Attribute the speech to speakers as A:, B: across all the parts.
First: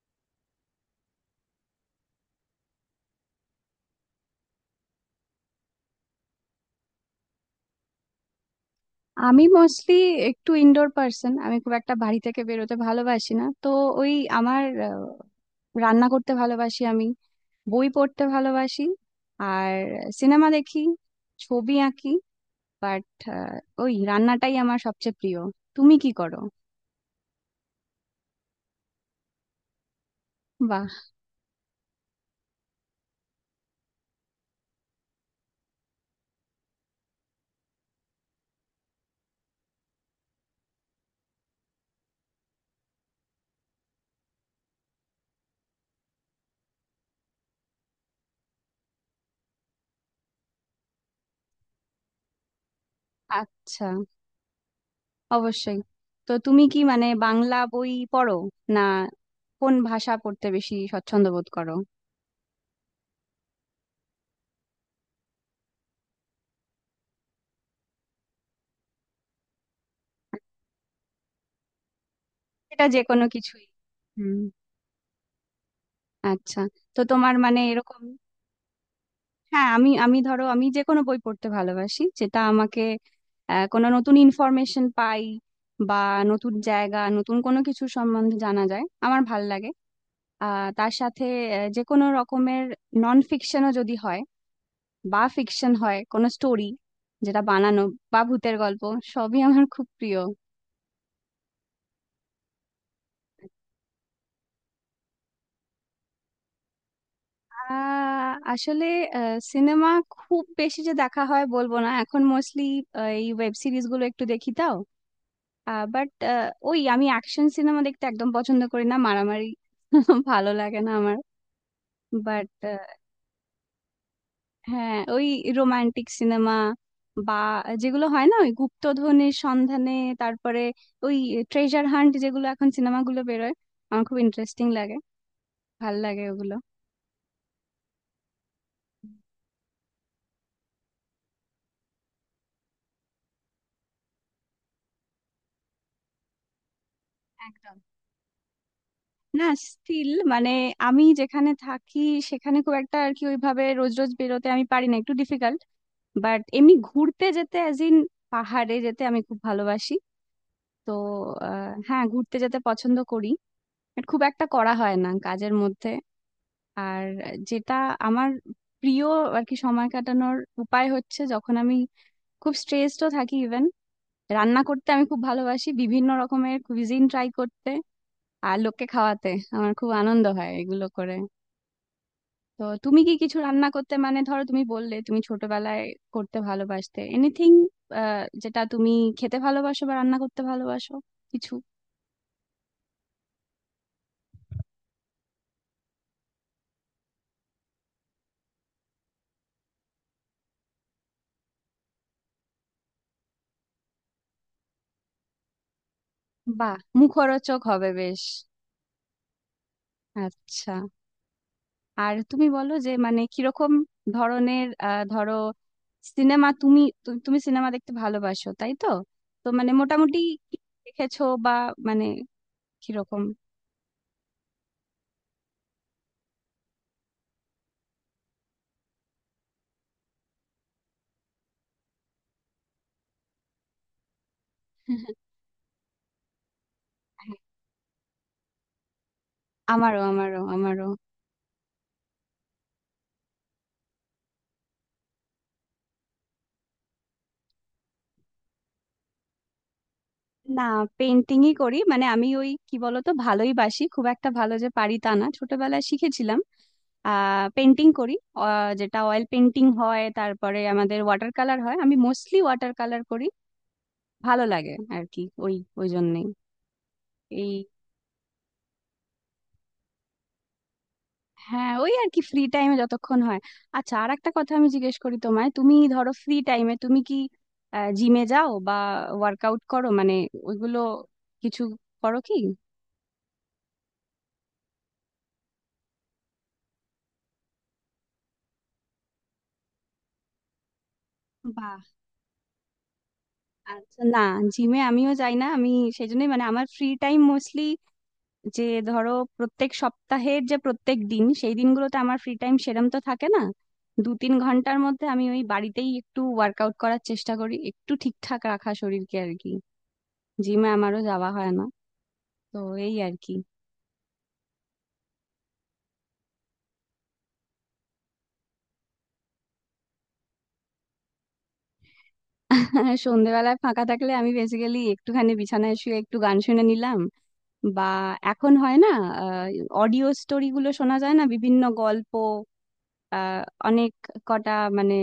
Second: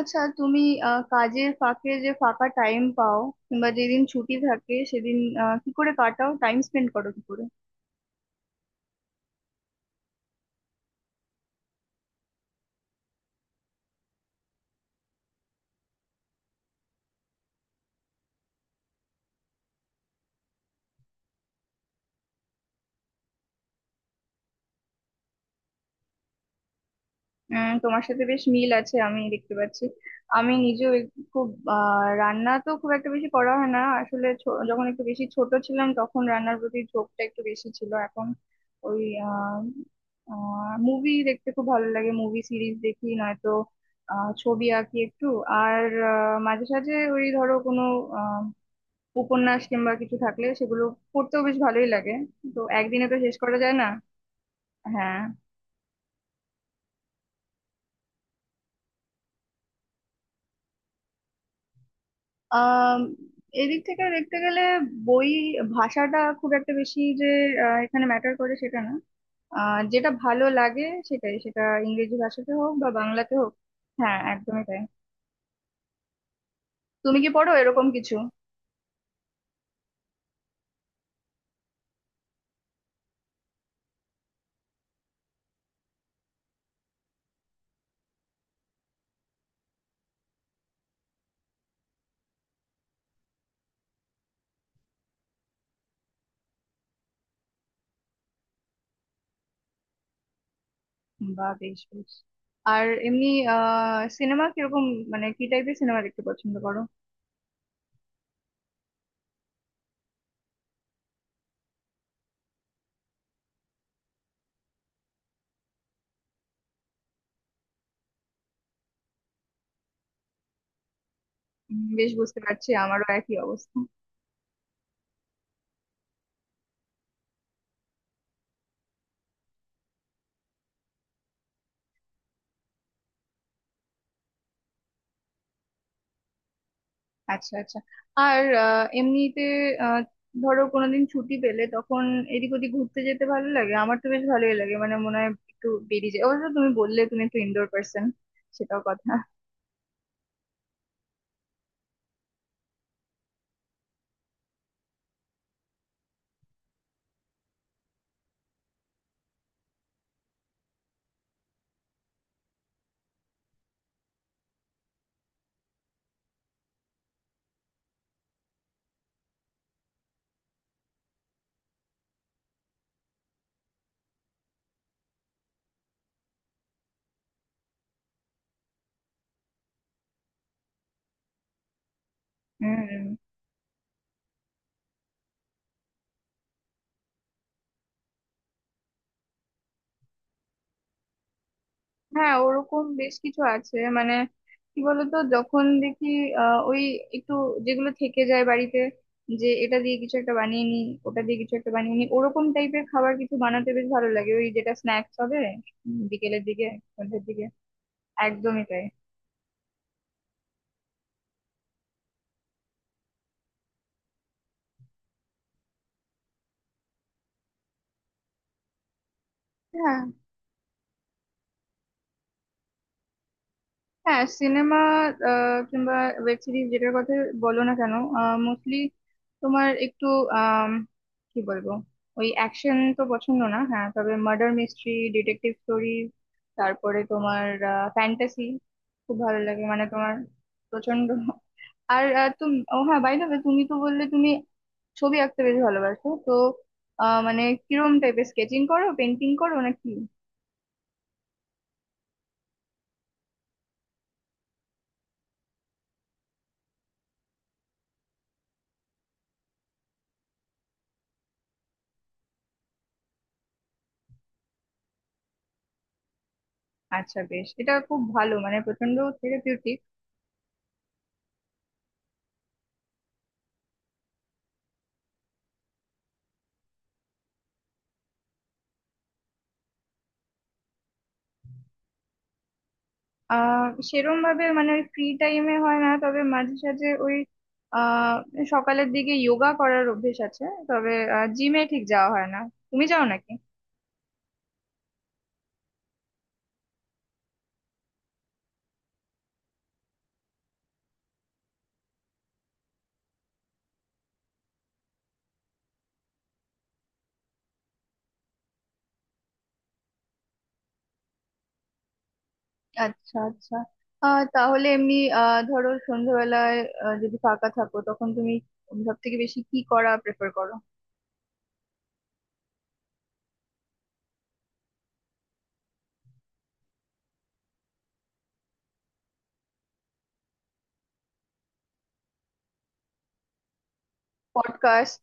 A: আচ্ছা তুমি কাজের ফাঁকে যে ফাঁকা টাইম পাও, কিংবা যেদিন ছুটি থাকে সেদিন কি করে কাটাও, টাইম স্পেন্ড করো কি করে?
B: আমি মোস্টলি একটু ইনডোর পার্সন। আমি খুব একটা বাড়ি থেকে বেরোতে ভালোবাসি না তো। ওই আমার রান্না করতে ভালোবাসি আমি, বই পড়তে ভালোবাসি, আর সিনেমা দেখি, ছবি আঁকি। বাট ওই রান্নাটাই আমার সবচেয়ে প্রিয়। তুমি কি করো?
A: তোমার সাথে বেশ মিল আছে আমি দেখতে পাচ্ছি। আমি
B: বাহ।
A: নিজেও খুব রান্না তো খুব একটা বেশি করা হয় না আসলে, যখন একটু বেশি ছোট ছিলাম তখন রান্নার প্রতি ঝোঁকটা একটু বেশি ছিল। এখন ওই মুভি দেখতে খুব ভালো লাগে, মুভি সিরিজ দেখি নয়তো। ছবি আঁকি একটু। আর মাঝে সাঝে ওই ধরো কোনো উপন্যাস কিংবা কিছু থাকলে সেগুলো পড়তেও বেশ ভালোই লাগে। তো একদিনে তো শেষ করা যায় না।
B: আচ্ছা,
A: হ্যাঁ।
B: অবশ্যই। তো তুমি কি মানে বাংলা বই পড়ো না কোন ভাষা পড়তে বেশি স্বচ্ছন্দ বোধ করো?
A: আম, এদিক থেকে দেখতে গেলে বই ভাষাটা খুব একটা বেশি যে এখানে ম্যাটার করে সেটা না। যেটা ভালো লাগে সেটাই সেটা, ইংরেজি ভাষাতে হোক
B: এটা
A: বা
B: যে কোনো
A: বাংলাতে হোক।
B: কিছুই।
A: হ্যাঁ
B: হুম,
A: একদমই তাই।
B: আচ্ছা। তো
A: তুমি কি
B: তোমার
A: পড়ো
B: মানে
A: এরকম
B: এরকম,
A: কিছু?
B: হ্যাঁ। আমি আমি ধরো আমি যে কোনো বই পড়তে ভালোবাসি যেটা আমাকে কোনো নতুন ইনফরমেশন পাই, বা নতুন জায়গা নতুন কোনো কিছু সম্বন্ধে জানা যায়, আমার ভাল লাগে। তার সাথে যে কোনো রকমের নন ফিকশনও যদি হয়, বা ফিকশন হয় কোনো স্টোরি যেটা বানানো, বা ভূতের গল্প, সবই আমার খুব প্রিয়।
A: বা বেশ বেশ। আর এমনি আহ সিনেমা কিরকম, মানে কি টাইপের সিনেমা দেখতে পছন্দ করো?
B: আসলে সিনেমা খুব বেশি যে দেখা হয় বলবো না। এখন মোস্টলি এই ওয়েব সিরিজ গুলো একটু দেখি, তাও। বাট ওই আমি অ্যাকশন সিনেমা দেখতে একদম পছন্দ করি না, মারামারি ভালো লাগে না আমার।
A: বেশ বুঝতে
B: বাট
A: পারছি, আমারও একই অবস্থা।
B: হ্যাঁ, ওই রোমান্টিক সিনেমা, বা যেগুলো হয় না, ওই গুপ্তধনের সন্ধানে, তারপরে ওই ট্রেজার হান্ট যেগুলো এখন সিনেমাগুলো বেরোয়, আমার খুব ইন্টারেস্টিং লাগে, ভাল লাগে ওগুলো।
A: আচ্ছা আচ্ছা। আর এমনিতে আহ, ধরো কোনোদিন ছুটি পেলে তখন এদিক ওদিক ঘুরতে যেতে ভালো লাগে আমার, তো বেশ ভালোই লাগে, মানে মনে হয় একটু বেরিয়ে যায়। অবশ্য তুমি বললে তুমি একটু ইনডোর
B: একদম।
A: পার্সন, সেটাও কথা।
B: না স্টিল মানে আমি যেখানে থাকি সেখানে খুব একটা আর কি ওইভাবে রোজ রোজ বেরোতে আমি পারি না, একটু ডিফিকাল্ট। বাট এমনি ঘুরতে যেতে, অ্যাজ ইন পাহাড়ে যেতে আমি খুব ভালোবাসি। তো হ্যাঁ, ঘুরতে যেতে পছন্দ করি, বাট খুব একটা করা হয় না কাজের মধ্যে। আর যেটা আমার প্রিয় আর কি সময় কাটানোর উপায় হচ্ছে, যখন আমি খুব স্ট্রেসডও থাকি ইভেন, রান্না করতে আমি খুব ভালোবাসি, বিভিন্ন রকমের কুইজিন ট্রাই করতে আর লোককে খাওয়াতে আমার খুব আনন্দ হয় এগুলো করে। তো তুমি
A: হুম।
B: কি কিছু রান্না করতে, মানে ধরো তুমি বললে তুমি ছোটবেলায় করতে ভালোবাসতে, এনিথিং যেটা তুমি খেতে ভালোবাসো বা রান্না করতে ভালোবাসো কিছু?
A: হ্যাঁ ওরকম বেশ কিছু আছে, মানে কি বলতো যখন দেখি আহ ওই একটু যেগুলো থেকে যায় বাড়িতে, যে এটা দিয়ে কিছু একটা বানিয়ে নি, ওটা দিয়ে কিছু একটা বানিয়ে নি, ওরকম টাইপের খাবার কিছু বানাতে বেশ ভালো লাগে, ওই যেটা স্ন্যাক্স হবে বিকেলের দিকে,
B: বাহ,
A: সন্ধ্যের দিকে।
B: মুখরোচক হবে বেশ।
A: একদমই তাই।
B: আচ্ছা, আর তুমি বলো যে মানে কিরকম ধরনের ধরো সিনেমা তুমি, তুমি সিনেমা দেখতে ভালোবাসো তাই তো? তো মানে
A: হ্যাঁ।
B: মোটামুটি কি দেখেছো বা, মানে কিরকম?
A: হ্যাঁ সিনেমা কিংবা ওয়েব সিরিজ যেটার কথা বলো না কেন, মোস্টলি তোমার একটু আম, কি বলবো, ওই অ্যাকশন তো পছন্দ না, হ্যাঁ তবে মার্ডার মিস্ট্রি, ডিটেকটিভ স্টোরি, তারপরে তোমার ফ্যান্টাসি খুব ভালো লাগে মানে
B: আমারও,
A: তোমার
B: আমারও, আমারও।
A: প্রচন্ড। আর আহ, তুমি ও হ্যাঁ বাই দ্য ওয়ে, তুমি তো বললে তুমি ছবি আঁকতে বেশ ভালোবাসো তো মানে কিরম টাইপের স্কেচিং করো, পেন্টিং করো নাকি?
B: না, পেন্টিংই করি। মানে আমি ওই কি বলতো, ভালোই বাসি, খুব একটা ভালো যে পারি তা না, ছোটবেলায় শিখেছিলাম। পেন্টিং করি, যেটা অয়েল পেন্টিং হয় তারপরে আমাদের ওয়াটার কালার হয়, আমি মোস্টলি ওয়াটার কালার করি। ভালো লাগে আর কি, ওই ওই জন্যেই।
A: আচ্ছা বেশ,
B: এই,
A: এটা খুব ভালো মানে প্রচন্ড থেরাপিউটিক।
B: হ্যাঁ ওই আর কি ফ্রি টাইমে যতক্ষণ হয়। আচ্ছা, আর একটা কথা আমি জিজ্ঞেস করি তোমায়, তুমি ধরো ফ্রি টাইমে তুমি কি জিমে যাও বা ওয়ার্কআউট করো, মানে ওইগুলো কিছু করো কি?
A: আহ সেরম ভাবে মানে ওই ফ্রি টাইমে হয় না, তবে মাঝে সাঝে ওই আহ সকালের দিকে যোগা করার অভ্যেস আছে, তবে জিমে
B: বাহ।
A: ঠিক যাওয়া হয় না। তুমি যাও নাকি?
B: আচ্ছা, না জিমে আমিও যাই না আমি, সেই জন্যই মানে আমার ফ্রি টাইম মোস্টলি যে ধরো, প্রত্যেক সপ্তাহের যে প্রত্যেক দিন সেই দিনগুলোতে আমার ফ্রি টাইম সেরম তো থাকে না। 2-3 ঘন্টার মধ্যে আমি ওই বাড়িতেই একটু ওয়ার্কআউট করার চেষ্টা করি, একটু ঠিকঠাক রাখা শরীরকে আর কি। জিমে আমারও যাওয়া হয় না তো। এই আর
A: আচ্ছা
B: কি।
A: আচ্ছা। আহ তাহলে এমনি আহ ধরো সন্ধ্যাবেলায় যদি ফাঁকা থাকো তখন তুমি সব থেকে বেশি কি করা প্রেফার করো?
B: হ্যাঁ, সন্ধেবেলায় ফাঁকা থাকলে আমি বেসিক্যালি একটুখানি বিছানায় শুয়ে একটু গান শুনে নিলাম, বা এখন হয় না অডিও স্টোরি গুলো শোনা যায় না, বিভিন্ন গল্প, আহ, অনেক কটা মানে।
A: পডকাস্ট।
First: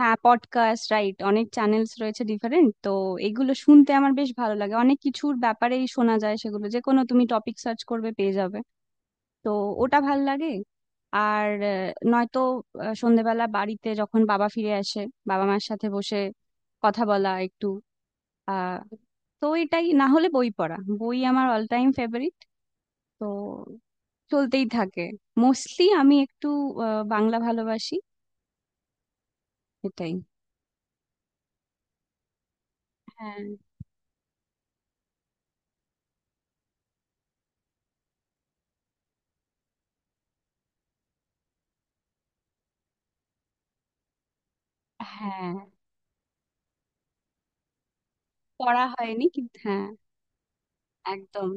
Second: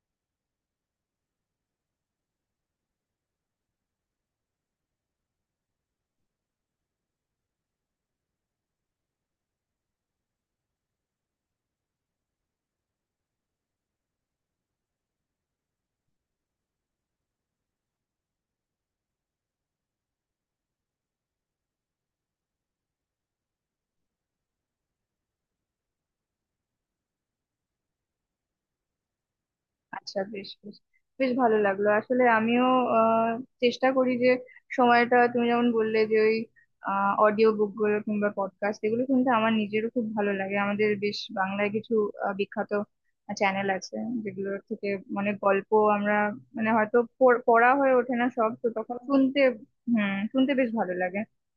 B: হ্যাঁ, পডকাস্ট রাইট, অনেক চ্যানেলস রয়েছে ডিফারেন্ট, তো এগুলো শুনতে আমার বেশ ভালো লাগে। অনেক কিছুর ব্যাপারেই শোনা যায় সেগুলো, যে কোনো তুমি টপিক সার্চ করবে পেয়ে যাবে। তো ওটা ভাল লাগে। আর নয়তো সন্ধেবেলা বাড়িতে যখন বাবা ফিরে আসে, বাবা মার সাথে বসে কথা বলা একটু আহ তো এটাই, না হলে বই পড়া, বই আমার অল টাইম ফেভারিট। তো চলতেই থাকে। মোস্টলি আমি একটু বাংলা ভালোবাসি। এটাই।
A: আচ্ছা বেশ বেশ, বেশ ভালো লাগলো আসলে আমিও আহ,
B: হ্যাঁ।
A: চেষ্টা করি যে সময়টা তুমি যেমন বললে যে ওই অডিও বুক গুলো কিংবা পডকাস্ট এগুলো শুনতে আমার নিজেরও খুব ভালো লাগে। আমাদের বেশ বাংলায় কিছু বিখ্যাত চ্যানেল আছে যেগুলোর থেকে মানে
B: হ্যাঁ,
A: গল্প আমরা মানে হয়তো পড়া হয়ে ওঠে না সব, তো
B: পড়া
A: তখন
B: হয়নি
A: শুনতে।
B: কিন্তু, হ্যাঁ।
A: হুম শুনতে বেশ ভালো লাগে।
B: একদম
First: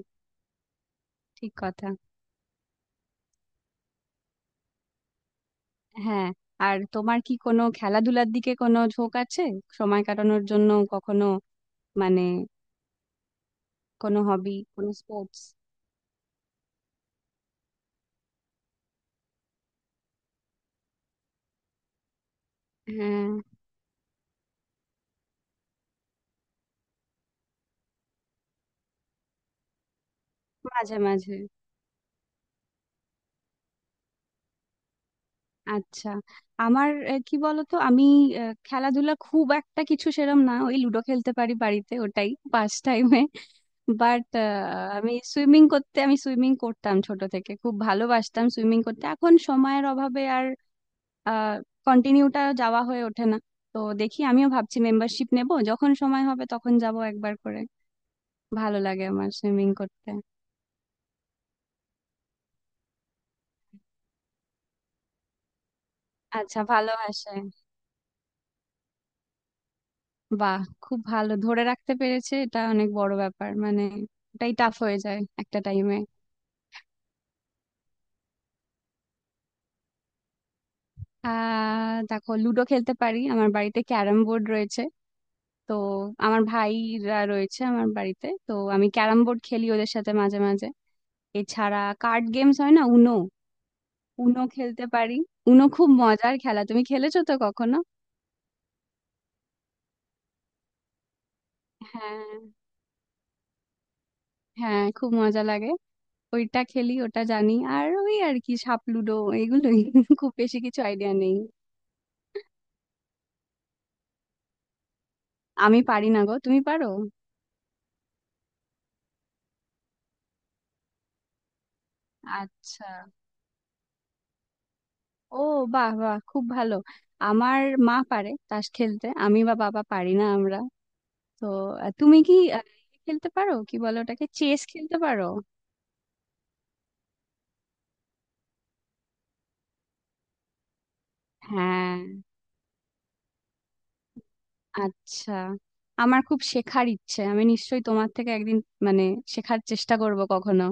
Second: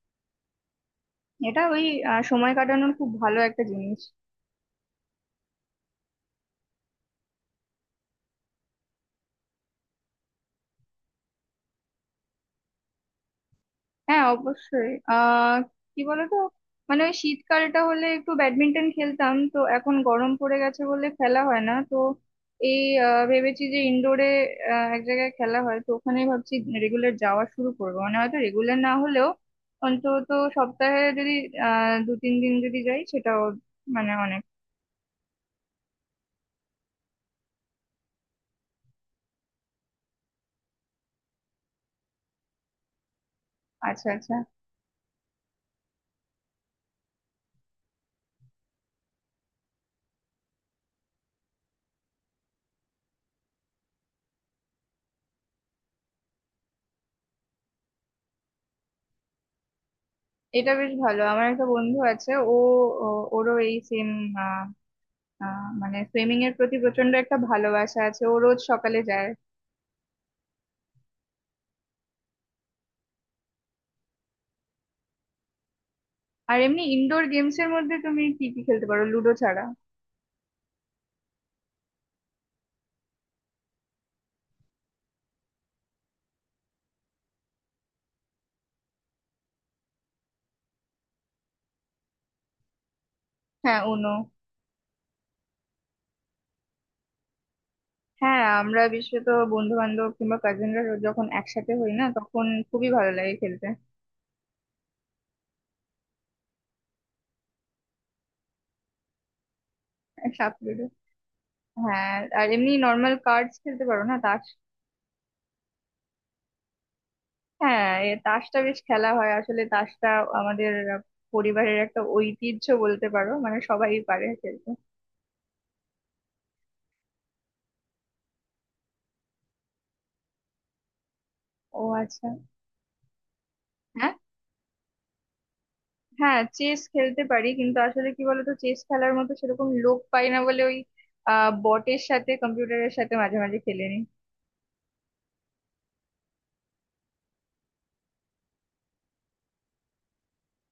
B: ঠিক
A: এটা ওই
B: কথা।
A: সময় কাটানোর খুব ভালো একটা জিনিস।
B: হ্যাঁ। আর তোমার কি কোনো খেলাধুলার দিকে কোনো ঝোঁক আছে সময় কাটানোর জন্য কখনো? মানে কোনো
A: হ্যাঁ
B: হবি, কোনো
A: অবশ্যই
B: স্পোর্টস?
A: আহ কি বলতো, মানে ওই শীতকালটা হলে একটু ব্যাডমিন্টন খেলতাম তো, এখন গরম পড়ে গেছে বলে খেলা হয় না তো। এই
B: হ্যাঁ,
A: ভেবেছি যে ইনডোরে এক জায়গায় খেলা হয় তো ওখানে ভাবছি রেগুলার যাওয়া শুরু করবো, মানে হয়তো রেগুলার না হলেও অন্তত
B: মাঝে
A: সপ্তাহে যদি
B: মাঝে।
A: আহ দু তিন দিন যদি যাই সেটাও মানে অনেক।
B: আচ্ছা, আমার কি বলতো, আমি খেলাধুলা খুব একটা কিছু সেরম না। ওই লুডো খেলতে পারি বাড়িতে, ওটাই পাস টাইমে।
A: আচ্ছা
B: বাট
A: আচ্ছা।
B: আমি সুইমিং করতে, আমি সুইমিং করতাম ছোট থেকে, খুব ভালোবাসতাম সুইমিং করতে। এখন সময়ের অভাবে আর কন্টিনিউটা যাওয়া হয়ে ওঠে না। তো দেখি, আমিও ভাবছি মেম্বারশিপ নেব, যখন সময় হবে তখন যাব একবার করে। ভালো লাগে আমার সুইমিং করতে।
A: এটা বেশ ভালো, আমার একটা বন্ধু আছে ও ওরও এই সেম আহ আহ মানে সুইমিং এর
B: আচ্ছা,
A: প্রতি প্রচন্ড
B: ভালোবাসে।
A: একটা ভালোবাসা আছে, ও রোজ সকালে যায়।
B: বাহ, খুব ভালো, ধরে রাখতে পেরেছে, এটা অনেক বড় ব্যাপার। মানে এটাই টাফ হয়ে যায় একটা টাইমে।
A: আর এমনি ইনডোর গেমস এর মধ্যে তুমি কি কি খেলতে পারো লুডো ছাড়া?
B: দেখো লুডো খেলতে পারি, আমার বাড়িতে ক্যারাম বোর্ড রয়েছে, তো আমার ভাইরা রয়েছে আমার বাড়িতে, তো আমি ক্যারাম বোর্ড খেলি ওদের সাথে মাঝে মাঝে। এছাড়া কার্ড গেমস, হয় না উনো,
A: হ্যাঁ উনো।
B: উনো খেলতে পারি। উনো খুব মজার খেলা, তুমি খেলেছো তো কখনো?
A: হ্যাঁ আমরা বিশেষত বন্ধু বান্ধব কিংবা কাজিনরা যখন একসাথে হই না,
B: হ্যাঁ।
A: তখন খুবই ভালো লাগে খেলতে।
B: হ্যাঁ, খুব মজা লাগে। ওইটা খেলি, ওটা জানি, আর ওই আর কি সাপ লুডো, এগুলোই খুব
A: সাপ
B: বেশি কিছু
A: লুডো,
B: আইডিয়া নেই।
A: হ্যাঁ। আর এমনি নর্মাল কার্ডস খেলতে পারো না, তাস?
B: আমি পারি না গো, তুমি পারো?
A: হ্যাঁ এ তাসটা বেশ খেলা হয় আসলে, তাসটা আমাদের পরিবারের একটা ঐতিহ্য
B: আচ্ছা,
A: বলতে পারো, মানে সবাই পারে খেলতে।
B: ও, বাহ বাহ, খুব ভালো। আমার মা পারে তাস খেলতে, আমি বা বাবা পারি না আমরা। তো
A: ও
B: তুমি
A: আচ্ছা।
B: কি খেলতে পারো, কি বলো ওটাকে, চেস খেলতে পারো?
A: হ্যাঁ চেস খেলতে পারি, কিন্তু আসলে কি বলতো চেস খেলার মতো সেরকম লোক পাই না বলে ওই আহ
B: হ্যাঁ।
A: বটের সাথে, কম্পিউটারের সাথে মাঝে মাঝে খেলে নি।
B: আচ্ছা, আমার খুব শেখার ইচ্ছে। আমি নিশ্চয়ই তোমার থেকে একদিন, মানে শেখার চেষ্টা করব কখনো।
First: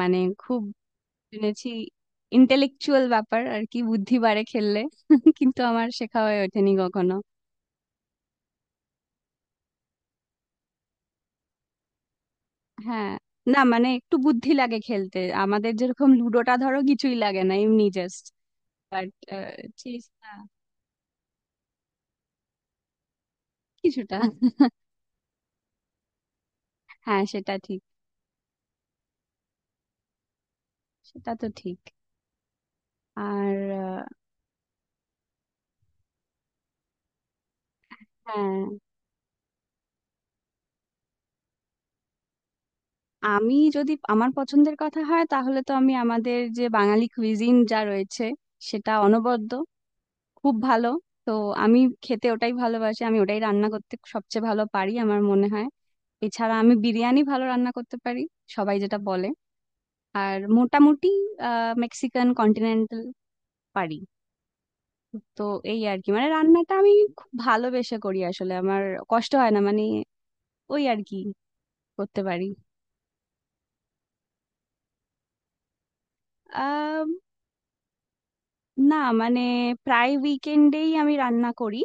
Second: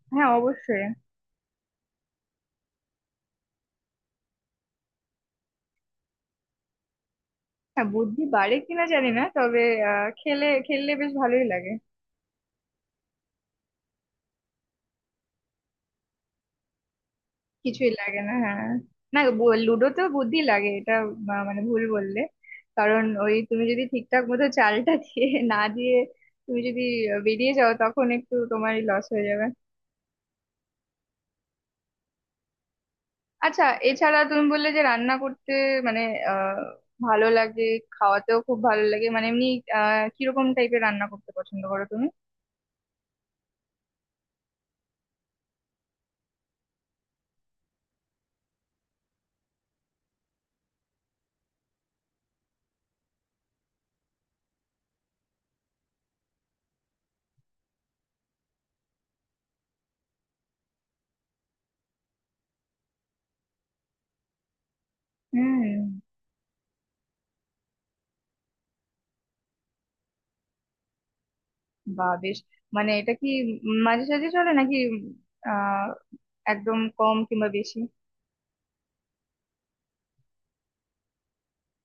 B: মানে
A: হ্যাঁ
B: খুব
A: অবশ্যই।
B: শুনেছি, ইন্টেলেকচুয়াল ব্যাপার আর কি, বুদ্ধি বাড়ে খেললে, কিন্তু আমার শেখা হয়ে ওঠেনি কখনো।
A: হ্যাঁ বুদ্ধি বাড়ে কিনা জানি না, তবে আহ খেললে বেশ ভালোই লাগে।
B: হ্যাঁ, না মানে একটু বুদ্ধি লাগে খেলতে। আমাদের যেরকম লুডোটা ধরো কিছুই লাগে না, এমনি
A: কিছুই লাগে
B: জাস্ট।
A: না হ্যাঁ।
B: বাট
A: না,
B: চেস,
A: লুডোতেও
B: না?
A: বুদ্ধি লাগে এটা, মানে ভুল বললে, কারণ ওই তুমি যদি
B: কিছুটা
A: ঠিকঠাক মতো চালটা দিয়ে না দিয়ে তুমি যদি
B: হ্যাঁ,
A: বেরিয়ে
B: সেটা
A: যাও
B: ঠিক।
A: তখন একটু তোমারই লস হয়ে যাবে।
B: সেটা তো ঠিক। আর
A: আচ্ছা। এছাড়া তুমি বললে যে রান্না করতে মানে আহ ভালো লাগে, খাওয়াতেও খুব
B: হ্যাঁ।
A: ভালো লাগে, মানে এমনি আহ কিরকম টাইপের রান্না করতে পছন্দ করো তুমি?
B: আমি যদি আমার পছন্দের কথা হয় তাহলে তো, আমি আমাদের যে বাঙালি কুইজিন যা রয়েছে সেটা অনবদ্য, খুব ভালো, তো আমি খেতে ওটাই ভালোবাসি, আমি ওটাই রান্না করতে সবচেয়ে ভালো পারি আমার মনে হয়। এছাড়া আমি বিরিয়ানি ভালো রান্না করতে পারি, সবাই যেটা বলে। আর মোটামুটি মেক্সিকান, কন্টিনেন্টাল পারি। তো এই
A: হুম।
B: আর কি, মানে রান্নাটা আমি খুব ভালোবেসে করি আসলে, আমার কষ্ট হয় না মানে, ওই আর কি
A: বা
B: করতে
A: বেশ।
B: পারি।
A: মানে এটা কি মাঝে সাঝে চলে নাকি আহ একদম কম কিংবা বেশি?
B: না মানে, প্রায় উইকেন্ডেই আমি রান্না করি।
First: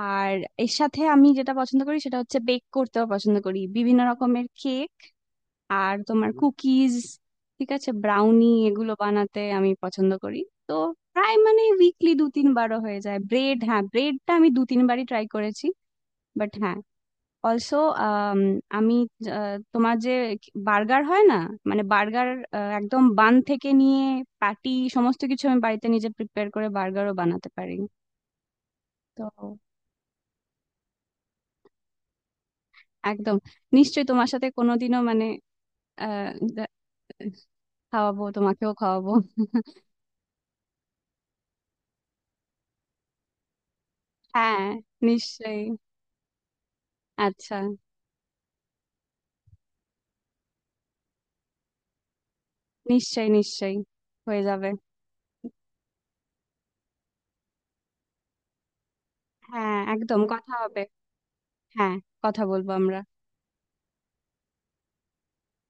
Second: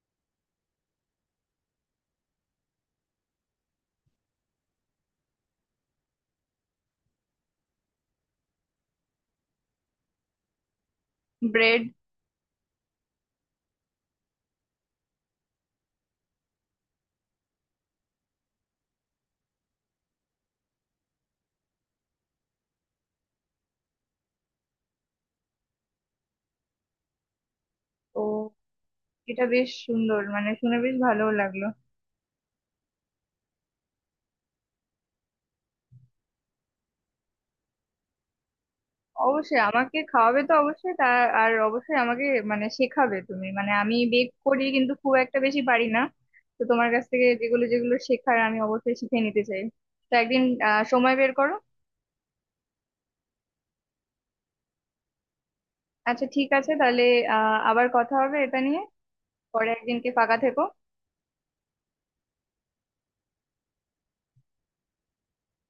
B: আর এর সাথে আমি যেটা পছন্দ করি সেটা হচ্ছে, বেক করতেও পছন্দ করি, বিভিন্ন রকমের কেক আর তোমার কুকিজ, ঠিক আছে, ব্রাউনি, এগুলো বানাতে আমি পছন্দ করি। তো প্রায় মানে
A: ব্রেড।
B: উইকলি 2-3 বারও হয়ে যায়। ব্রেড, হ্যাঁ ব্রেডটা আমি 2-3 বারই ট্রাই করেছি। বাট হ্যাঁ, অলসো আমি তোমার যে বার্গার হয় না, মানে বার্গার একদম বান থেকে নিয়ে প্যাটি সমস্ত কিছু আমি বাড়িতে নিজে প্রিপেয়ার করে বার্গারও বানাতে পারি।
A: ও
B: তো
A: এটা বেশ সুন্দর, মানে শুনে বেশ ভালো লাগলো।
B: একদম। নিশ্চয়ই তোমার সাথে কোনোদিনও মানে আহ, দে- খাওয়াবো, তোমাকেও খাওয়াবো।
A: অবশ্যই আমাকে খাওয়াবে তো, অবশ্যই তার আর অবশ্যই আমাকে মানে শেখাবে তুমি, মানে আমি বেক করি
B: হ্যাঁ,
A: কিন্তু খুব একটা
B: নিশ্চয়ই।
A: বেশি পারি না। তো তোমার কাছ থেকে
B: আচ্ছা,
A: যেগুলো যেগুলো শেখার আমি অবশ্যই শিখে নিতে চাই। তো একদিন আহ সময় বের করো।
B: নিশ্চয়ই নিশ্চয়ই হয়ে যাবে।
A: আচ্ছা ঠিক আছে তাহলে আহ আবার কথা হবে এটা নিয়ে, পরে
B: হ্যাঁ,
A: একদিনকে
B: একদম
A: ফাঁকা
B: কথা
A: থেকো।
B: হবে। হ্যাঁ, কথা বলবো আমরা।